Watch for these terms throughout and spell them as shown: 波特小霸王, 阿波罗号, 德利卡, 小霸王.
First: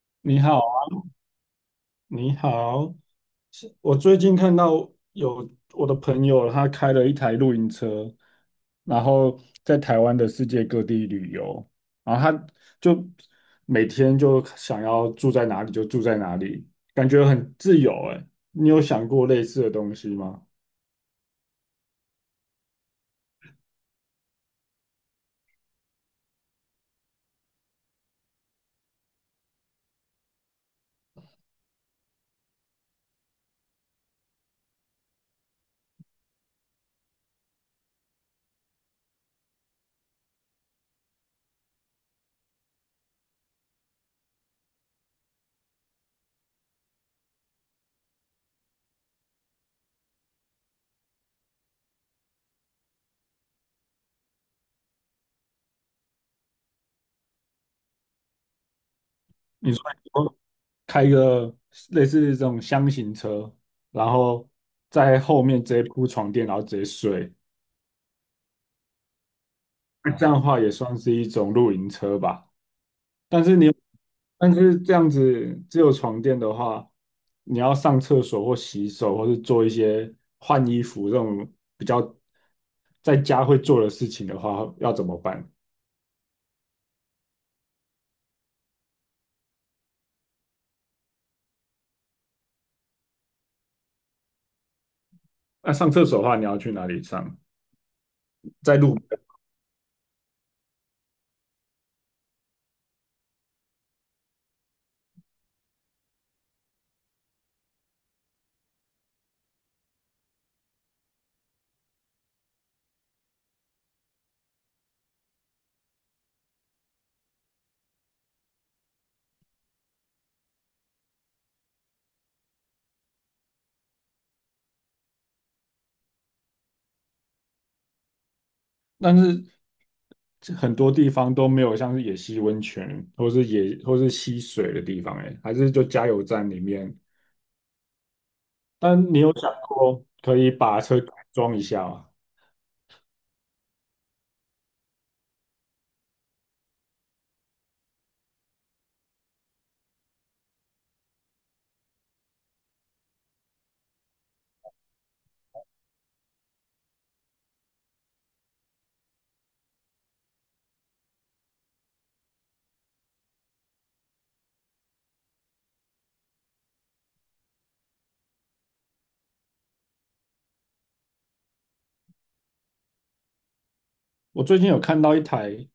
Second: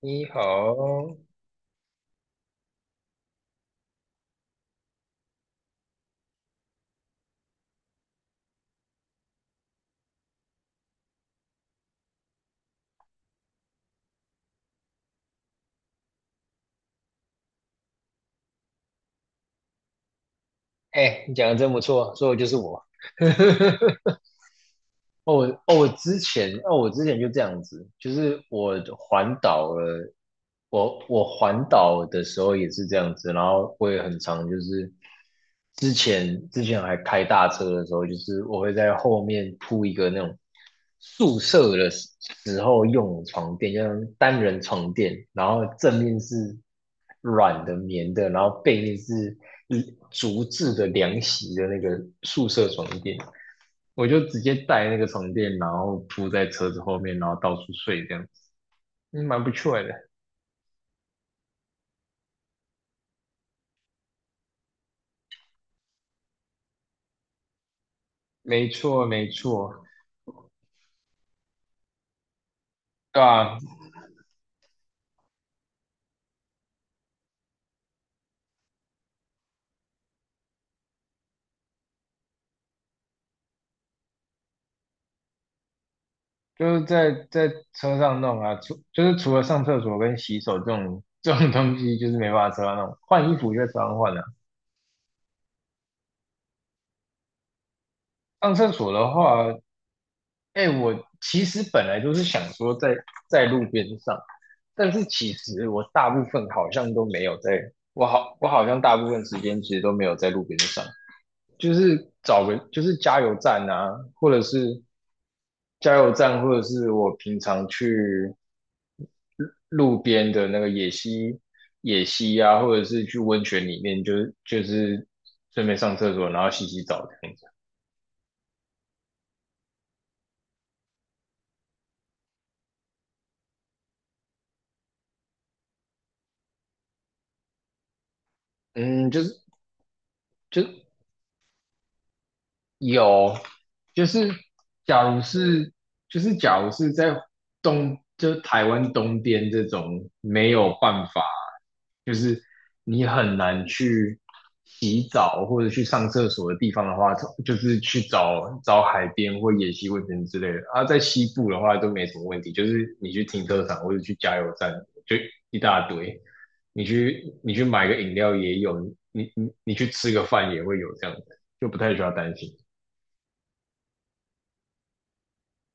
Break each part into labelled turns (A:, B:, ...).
A: 你
B: 你好，
A: 好，
B: 你好，是我最近看到有我的朋友，他开了一台露营车，然后在台湾的世界各地旅游，然后就每天就想要住在哪里就住在哪里，感觉很自由哎。你有想过类似的东西吗？
A: 哎，你讲的真不错，说的就是我。呵呵呵。我之前就这样子，就是我环岛了，我环岛的时候也是这样子，然后我也很常之前还开大车的时候，就是我会在后面铺一个那种宿舍的时候用的床垫，就是单人床垫，然后正面是软的棉的，然后背面是竹制的凉席的那个宿舍床垫。我就直接带那个床垫，然后铺在车子后面，然后到处睡这样子，嗯，蛮不
B: 你
A: 错
B: 说
A: 的。
B: 以后开一个类似这种箱型车，然后在后面直接铺床垫，然后直接睡，
A: 没错，没错，
B: 那这样的话也算是一种露营车吧？
A: 对
B: 但是
A: 啊，
B: 你，但是这样子只有床垫的话，你要上厕所或洗手，或是做一些换衣服这种比较在家会做的事情的话，要怎么办？
A: 就是在车上弄啊，就是除了上厕所跟洗手这种东西，就是没办法车上弄。换衣服就在车上换啊。
B: 那、上厕所的话，你要去哪里上？
A: 上厕
B: 在
A: 所
B: 路
A: 的
B: 边，
A: 话，哎，我其实本来就是想说在路边上，但是其实我大部分好像都没有在，我好像大部分时间其实都没有在路边上。就是找个就是加油站啊，或者是加油站，或者是我平常去路边的那个野溪、野溪啊，或者是去温泉里面，就是顺便上厕所，然后洗洗澡这样子。
B: 但是这很多地方都没有像是野溪温泉，或是溪水的地方、欸，还是就加油站里面。但
A: 嗯，
B: 你
A: 就
B: 有
A: 是
B: 想过可以
A: 就
B: 把车改装一下吗？
A: 有，就是假如是，就是假如是在东，就是台湾东边这种没有办法，就是你很难去洗澡或者去上厕所的地方的话，就是去找找海边或野溪温泉之类的。啊，在西部的话都没什么问题，就是你去停车场或者去加油站，就一大堆。你去买个饮料也有，你去吃个饭也会有这样的，就不太需要担心。
B: 我最近有看到一台，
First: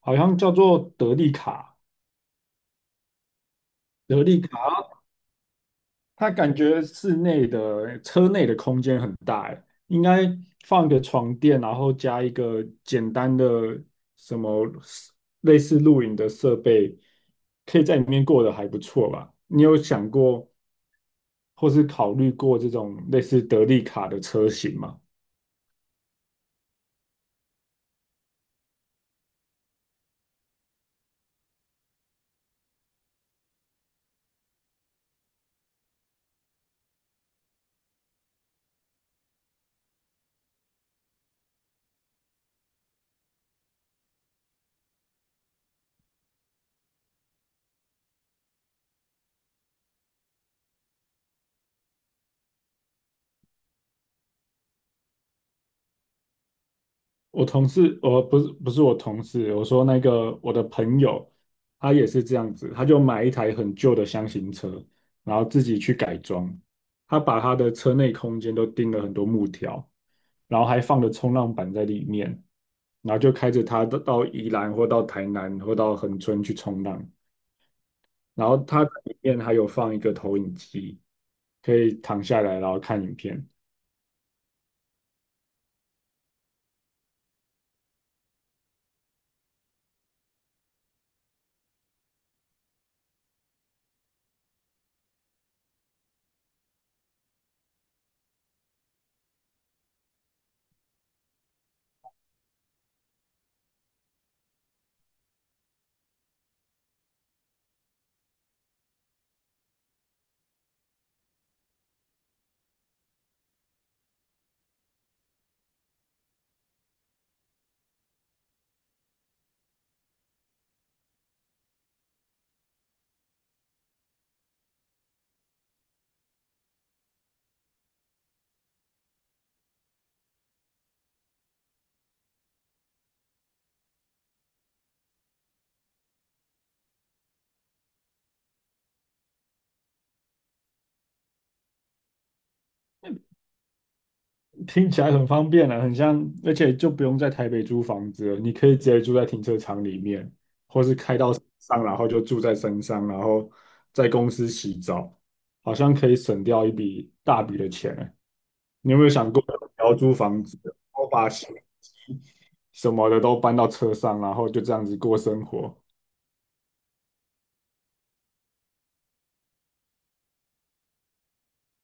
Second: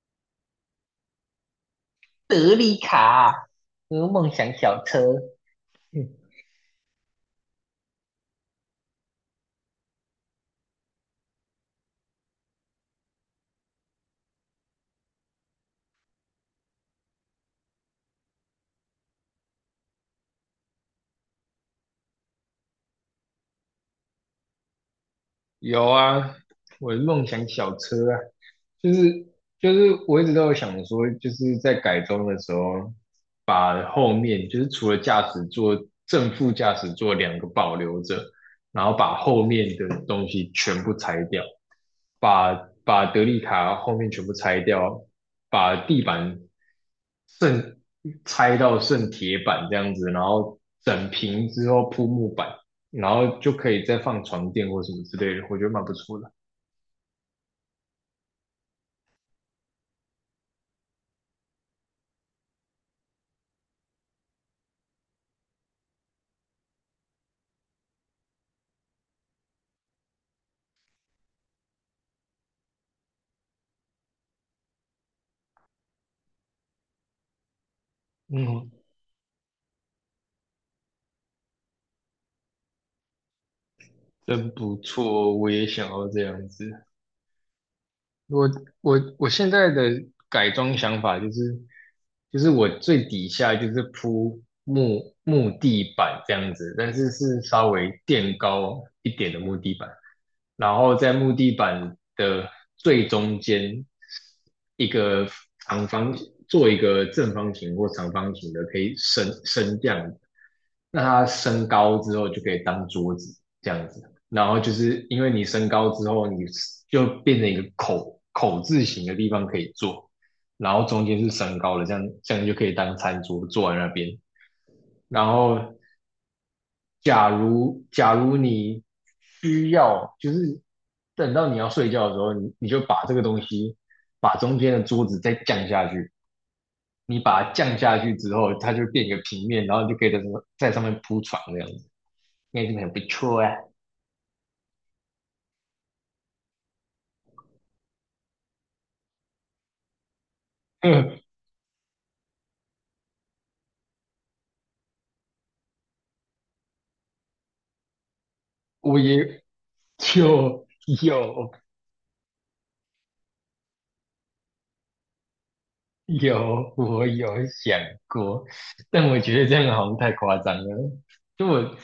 B: 好像叫做德利卡，
A: 德利卡，和
B: 德
A: 梦
B: 利
A: 想
B: 卡，
A: 小车，嗯
B: 它感觉室内的车内的空间很大，欸应该放个床垫，然后加一个简单的什么类似露营的设备，可以在里面过得还不错吧？你有想过或是考虑过这种类似德利卡的车型吗？
A: 有啊，我的梦想小车啊，就是就是我一直都有想说，就是在改装的时候，把后面就是除了驾驶座正副驾驶座两个保留着，然后把后面的东西全部拆掉，把把德利卡后面全部拆掉，把地板剩拆到剩铁板这样子，然后整平之后铺木板，然后就可以再放床垫或什么之类的，我觉得蛮不错的。
B: 我同事，我不是不是我同事，我说那个我的朋友，他也是这样子，他就买一台很旧的箱型车，然后自己去改装，他把他的车内空间都钉了很多木条，然后还放了冲浪板在里面，然后就开着他到宜兰或到台南或到恒春去冲浪，然后
A: 嗯，
B: 他里面还有放一个投影机，可以躺下来然后看影片。
A: 真不错哦，我也想要这样子。我我我现在的改装想法就是，就是我最底下就是铺木地板这样子，但是是稍微垫高一点的木地板，然后在木地板的最中间一个长方做一个正方形或长方形的可以升降，那它升高之后就可以当桌子这样子，然后就是因为你升高之后，你就变成一个口字形的地方可以坐，然后中间是升高的，这样就可以当餐桌坐在那边。然后假如你需要，就是等到你要睡觉的时候，你就把这个东西把中间的桌子再降下去，你把它降下去之后，它就变一个平面，然后你就可以在上面铺床这样子。那真的很不错啊。
B: 听起来很方便啊，很像，而且就不用在台北租房子了，你可以直接住在停车场里面，或 是开
A: 嗯，
B: 到山上，然后就住在山上，然后在公司洗澡，好像可以省掉一笔大笔的钱欸。你
A: 我
B: 有没有想
A: 也
B: 过不要租房子，
A: 就
B: 我把洗
A: 有
B: 衣机什么的都搬到车上，然后就这样子过生活？
A: 有我有想过，但我觉得这样好像太夸张了。就我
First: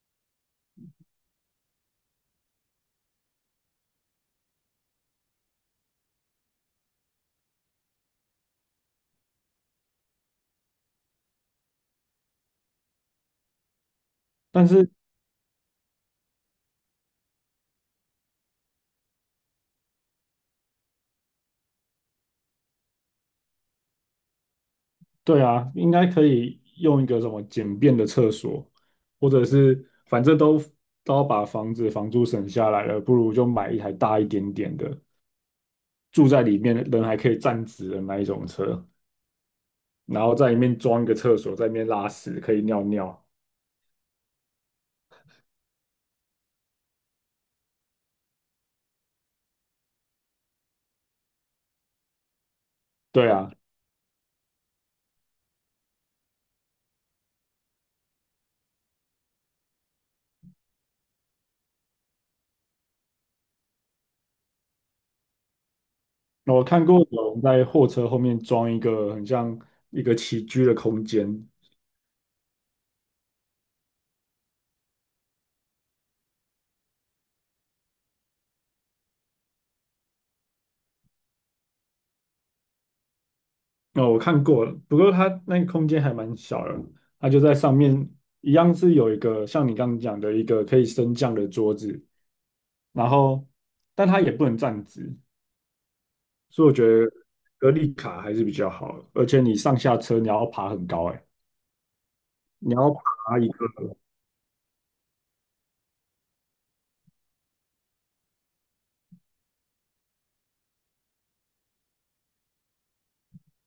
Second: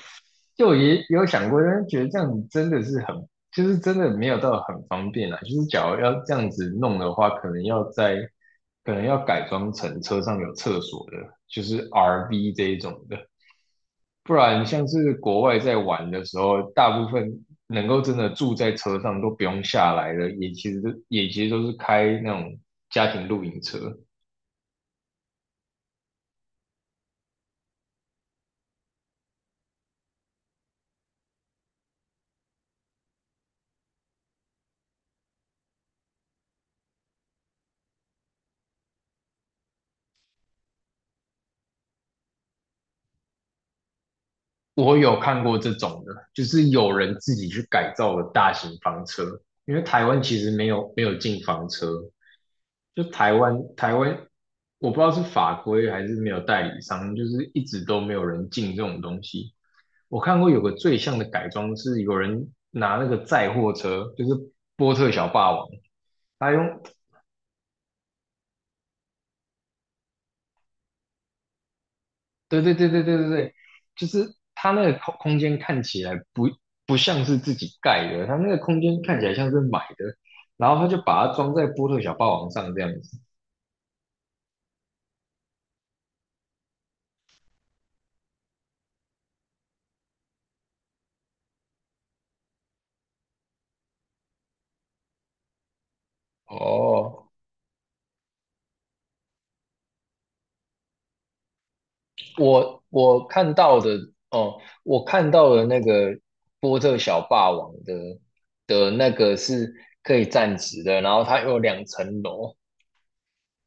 A: 就我也有想过，但是觉得这样子真的是很，就是真的没有到很方便啊。就是假如要这样子弄的话，可能要改装成车上有厕所的，就是 RV 这一种的。不然
B: 但
A: 像
B: 是
A: 是国外在玩的时候，大部分能够真的住在车上都不用下来的，也其实都是开那种家庭露营车。
B: 对啊，应该可以用一个什么简便的厕所，或者是反正都都要把房子房租省下来了，不如就买一台大一点点的，住在里面人还可以站直的那一种车，然后在里面装一个厕所，在里面拉屎可以尿尿。
A: 我有看过这种的，就是有人自己去改造了大型房车，因为台湾其实没有进房车，就
B: 对
A: 台
B: 啊，
A: 湾，台湾我不知道是法规还是没有代理商，就是一直都没有人进这种东西。我看过有个最像的改装是有人拿那个载货车，就是波特小霸王，他
B: 那我
A: 用，
B: 看过有人在货车后面装一个很像一个起居的空间。
A: 对对对对对对对，就是他那个空间看起来不像是自己盖的，他那个空间看起来像是买的，然后他就把它装在波特小霸王上这样子。
B: 哦，我看过了，不过它那个空间还蛮小的，它就在上面，一样是有一个像你刚刚讲的一个可以升降的桌子，然后但它也不能站直，所以我觉得
A: 哦，
B: 格力卡还是比较好的而且你上下车你要爬很高，哎，你
A: 我
B: 要
A: 我
B: 爬一
A: 看
B: 个，
A: 到的哦，我看到的那个波特小霸王的那个是可以站直的，然后它有两层楼，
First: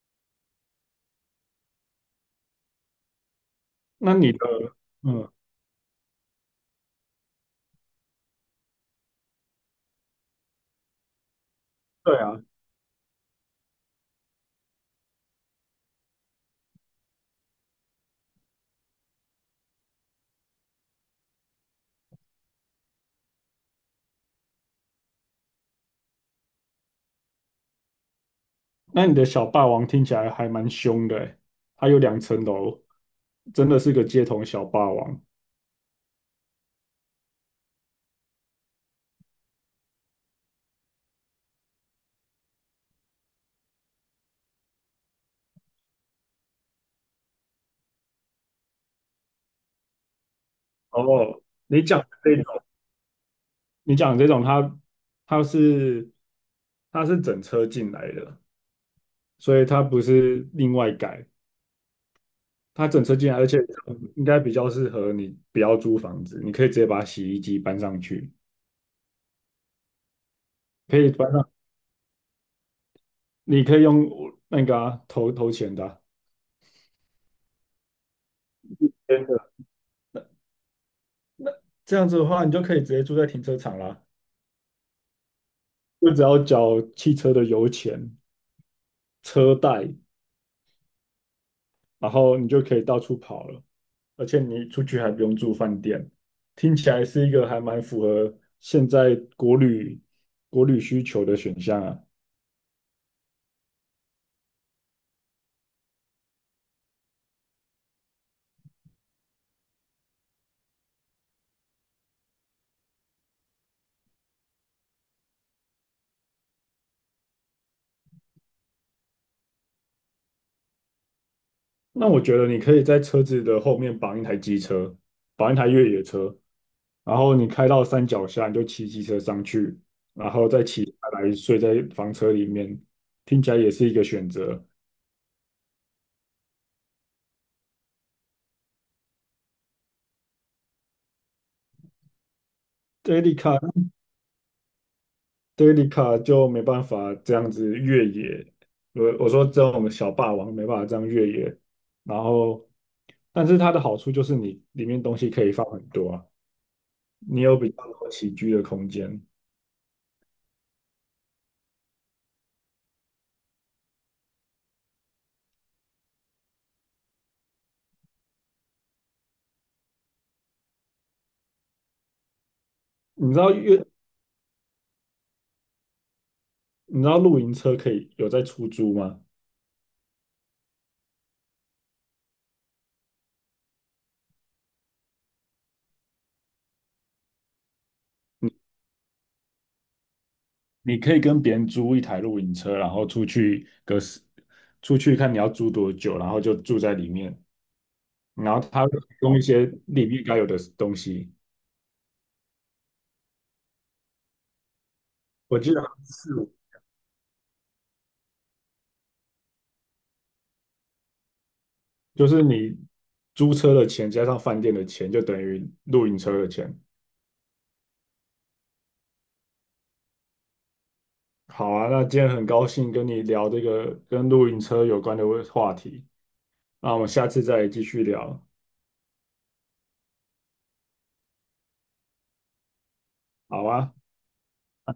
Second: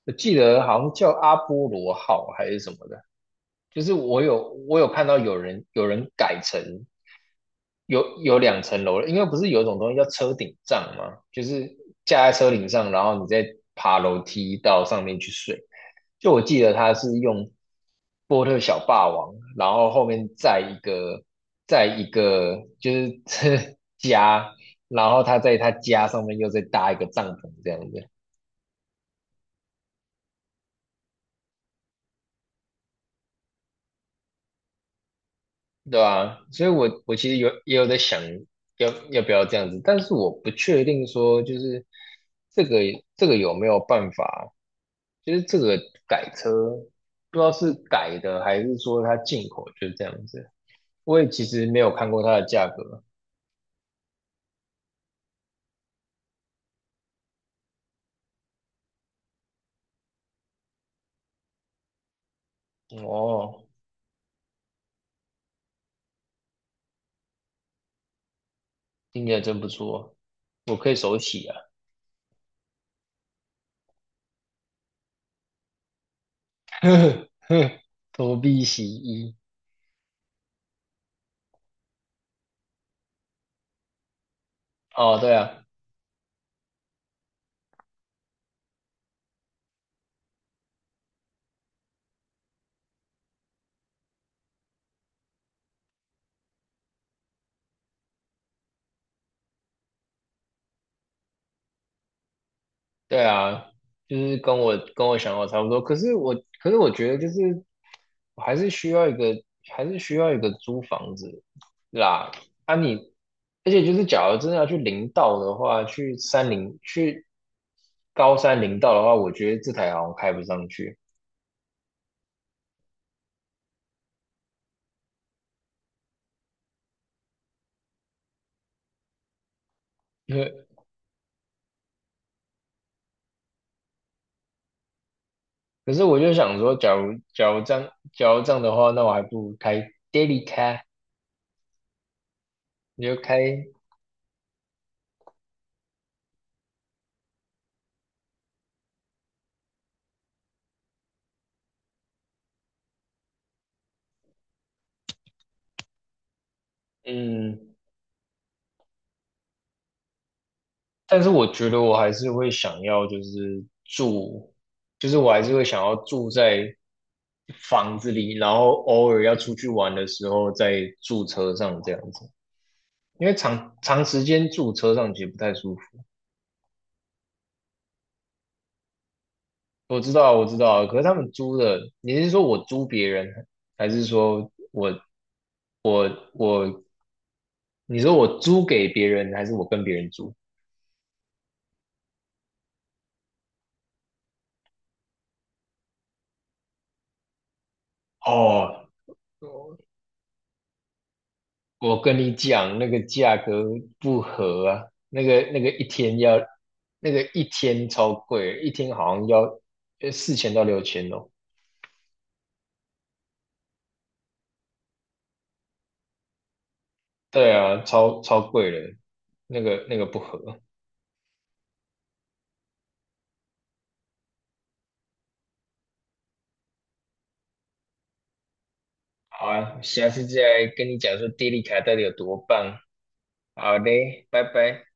A: 我记得好像叫阿波罗号还是什么的，就是
B: 那你的，
A: 我有看到
B: 嗯，
A: 有人改成有有两层楼了，因为不是有一种东西叫车顶帐吗？就是
B: 对
A: 架在
B: 啊，
A: 车顶上，然后你再爬楼梯到上面去睡。就我记得他是用波特小霸王，然后后面再一个就是 家，然后他在他家上面又再搭一个帐篷这样子。
B: 那你的小霸王听起来还蛮凶的，哎，它有两层楼，真的是个街头小霸王。
A: 对啊，所以我其实也有在想要不要这样子，但是我不确定说就是这个这个有没有办法，就是这个改车不知道是改的还是说它进口就是这样子，我也
B: 哦，
A: 其实没
B: 你
A: 有
B: 讲的
A: 看过它
B: 这
A: 的
B: 种。
A: 价格。
B: 你讲这种它它是整车进来的，所以它不是另外改，它整车进来，而且
A: 哦，
B: 应该比较适合你不要租房子，你可以直接把洗衣机搬上去，
A: 听起来真不错，我可以
B: 可以
A: 手
B: 搬
A: 洗
B: 上，
A: 啊，
B: 你可以用那个啊投钱的啊。
A: 呵呵投币洗
B: 真
A: 衣。
B: 的这样子的话，你就可以直接住在停车场啦，
A: 哦，对啊，
B: 就只要缴汽车的油钱、车贷，然后你就可以到处跑了，而且你出去还不用住饭店，听起来是一个还蛮符合现在国旅需求的选项啊。
A: 对啊，就是跟我想法差不多。可是我，可是我觉得就是，我还是需要一个，还是需要一个租房子啦。啊你，而且就是，假如真的要去林道的话，去山林，去高山林道的话，我觉得这台好像开不上去。
B: 那我觉得你可以在车子的后面绑一台机车，绑一台越野车，然后你开到山脚下，你就骑机车上去，然
A: 因
B: 后再
A: 为
B: 骑下来睡在房车里面，听起来也是一个选择。
A: 可是我就想说，假如这样的话，那我还不如开 daily car，你就
B: 这 e d 卡
A: 开，
B: 德里卡就没办法这样子越野，我说这种小霸王没办法这样越野，然后，但是它的好处就是你里面东西可以放很多啊，你有比
A: 嗯，
B: 较多起居的空间。
A: 但是我觉得我还是会想要，就是住，就是我还是会想要住在房子里，然后偶尔要出去玩的时候再住车上这样子，因
B: 你
A: 为
B: 知道
A: 长
B: 越
A: 长时间住车上其实不太舒服。
B: 你知道露营车可以有在出租吗？
A: 我知道啊，我知道啊，可是他们租的，你是说我租别人，还是说我，你说我租给别人，还是我跟别人租？
B: 你可以跟别人租一台露营车，然后出去个十，出去看你要租多久，然后就住在里面，然后它
A: 哦，
B: 会提供一些里面该有的东西。
A: 我跟你讲，那个价格不合啊，那个那
B: 我
A: 个
B: 记得
A: 一
B: 好像
A: 天要，
B: 是
A: 那个一天超贵，一天好像要4000到6000哦。
B: 就是你租车的钱加上饭店的钱，就等于露营车的钱。
A: 对啊，超超贵了，那个不合。
B: 好啊，那今天很高兴跟你聊这个跟露营车有关的话题，那我们下次再继续聊，
A: 好啊，下次再来跟你讲说电力卡到底有多棒。
B: 好
A: 好
B: 啊。
A: 嘞，拜拜。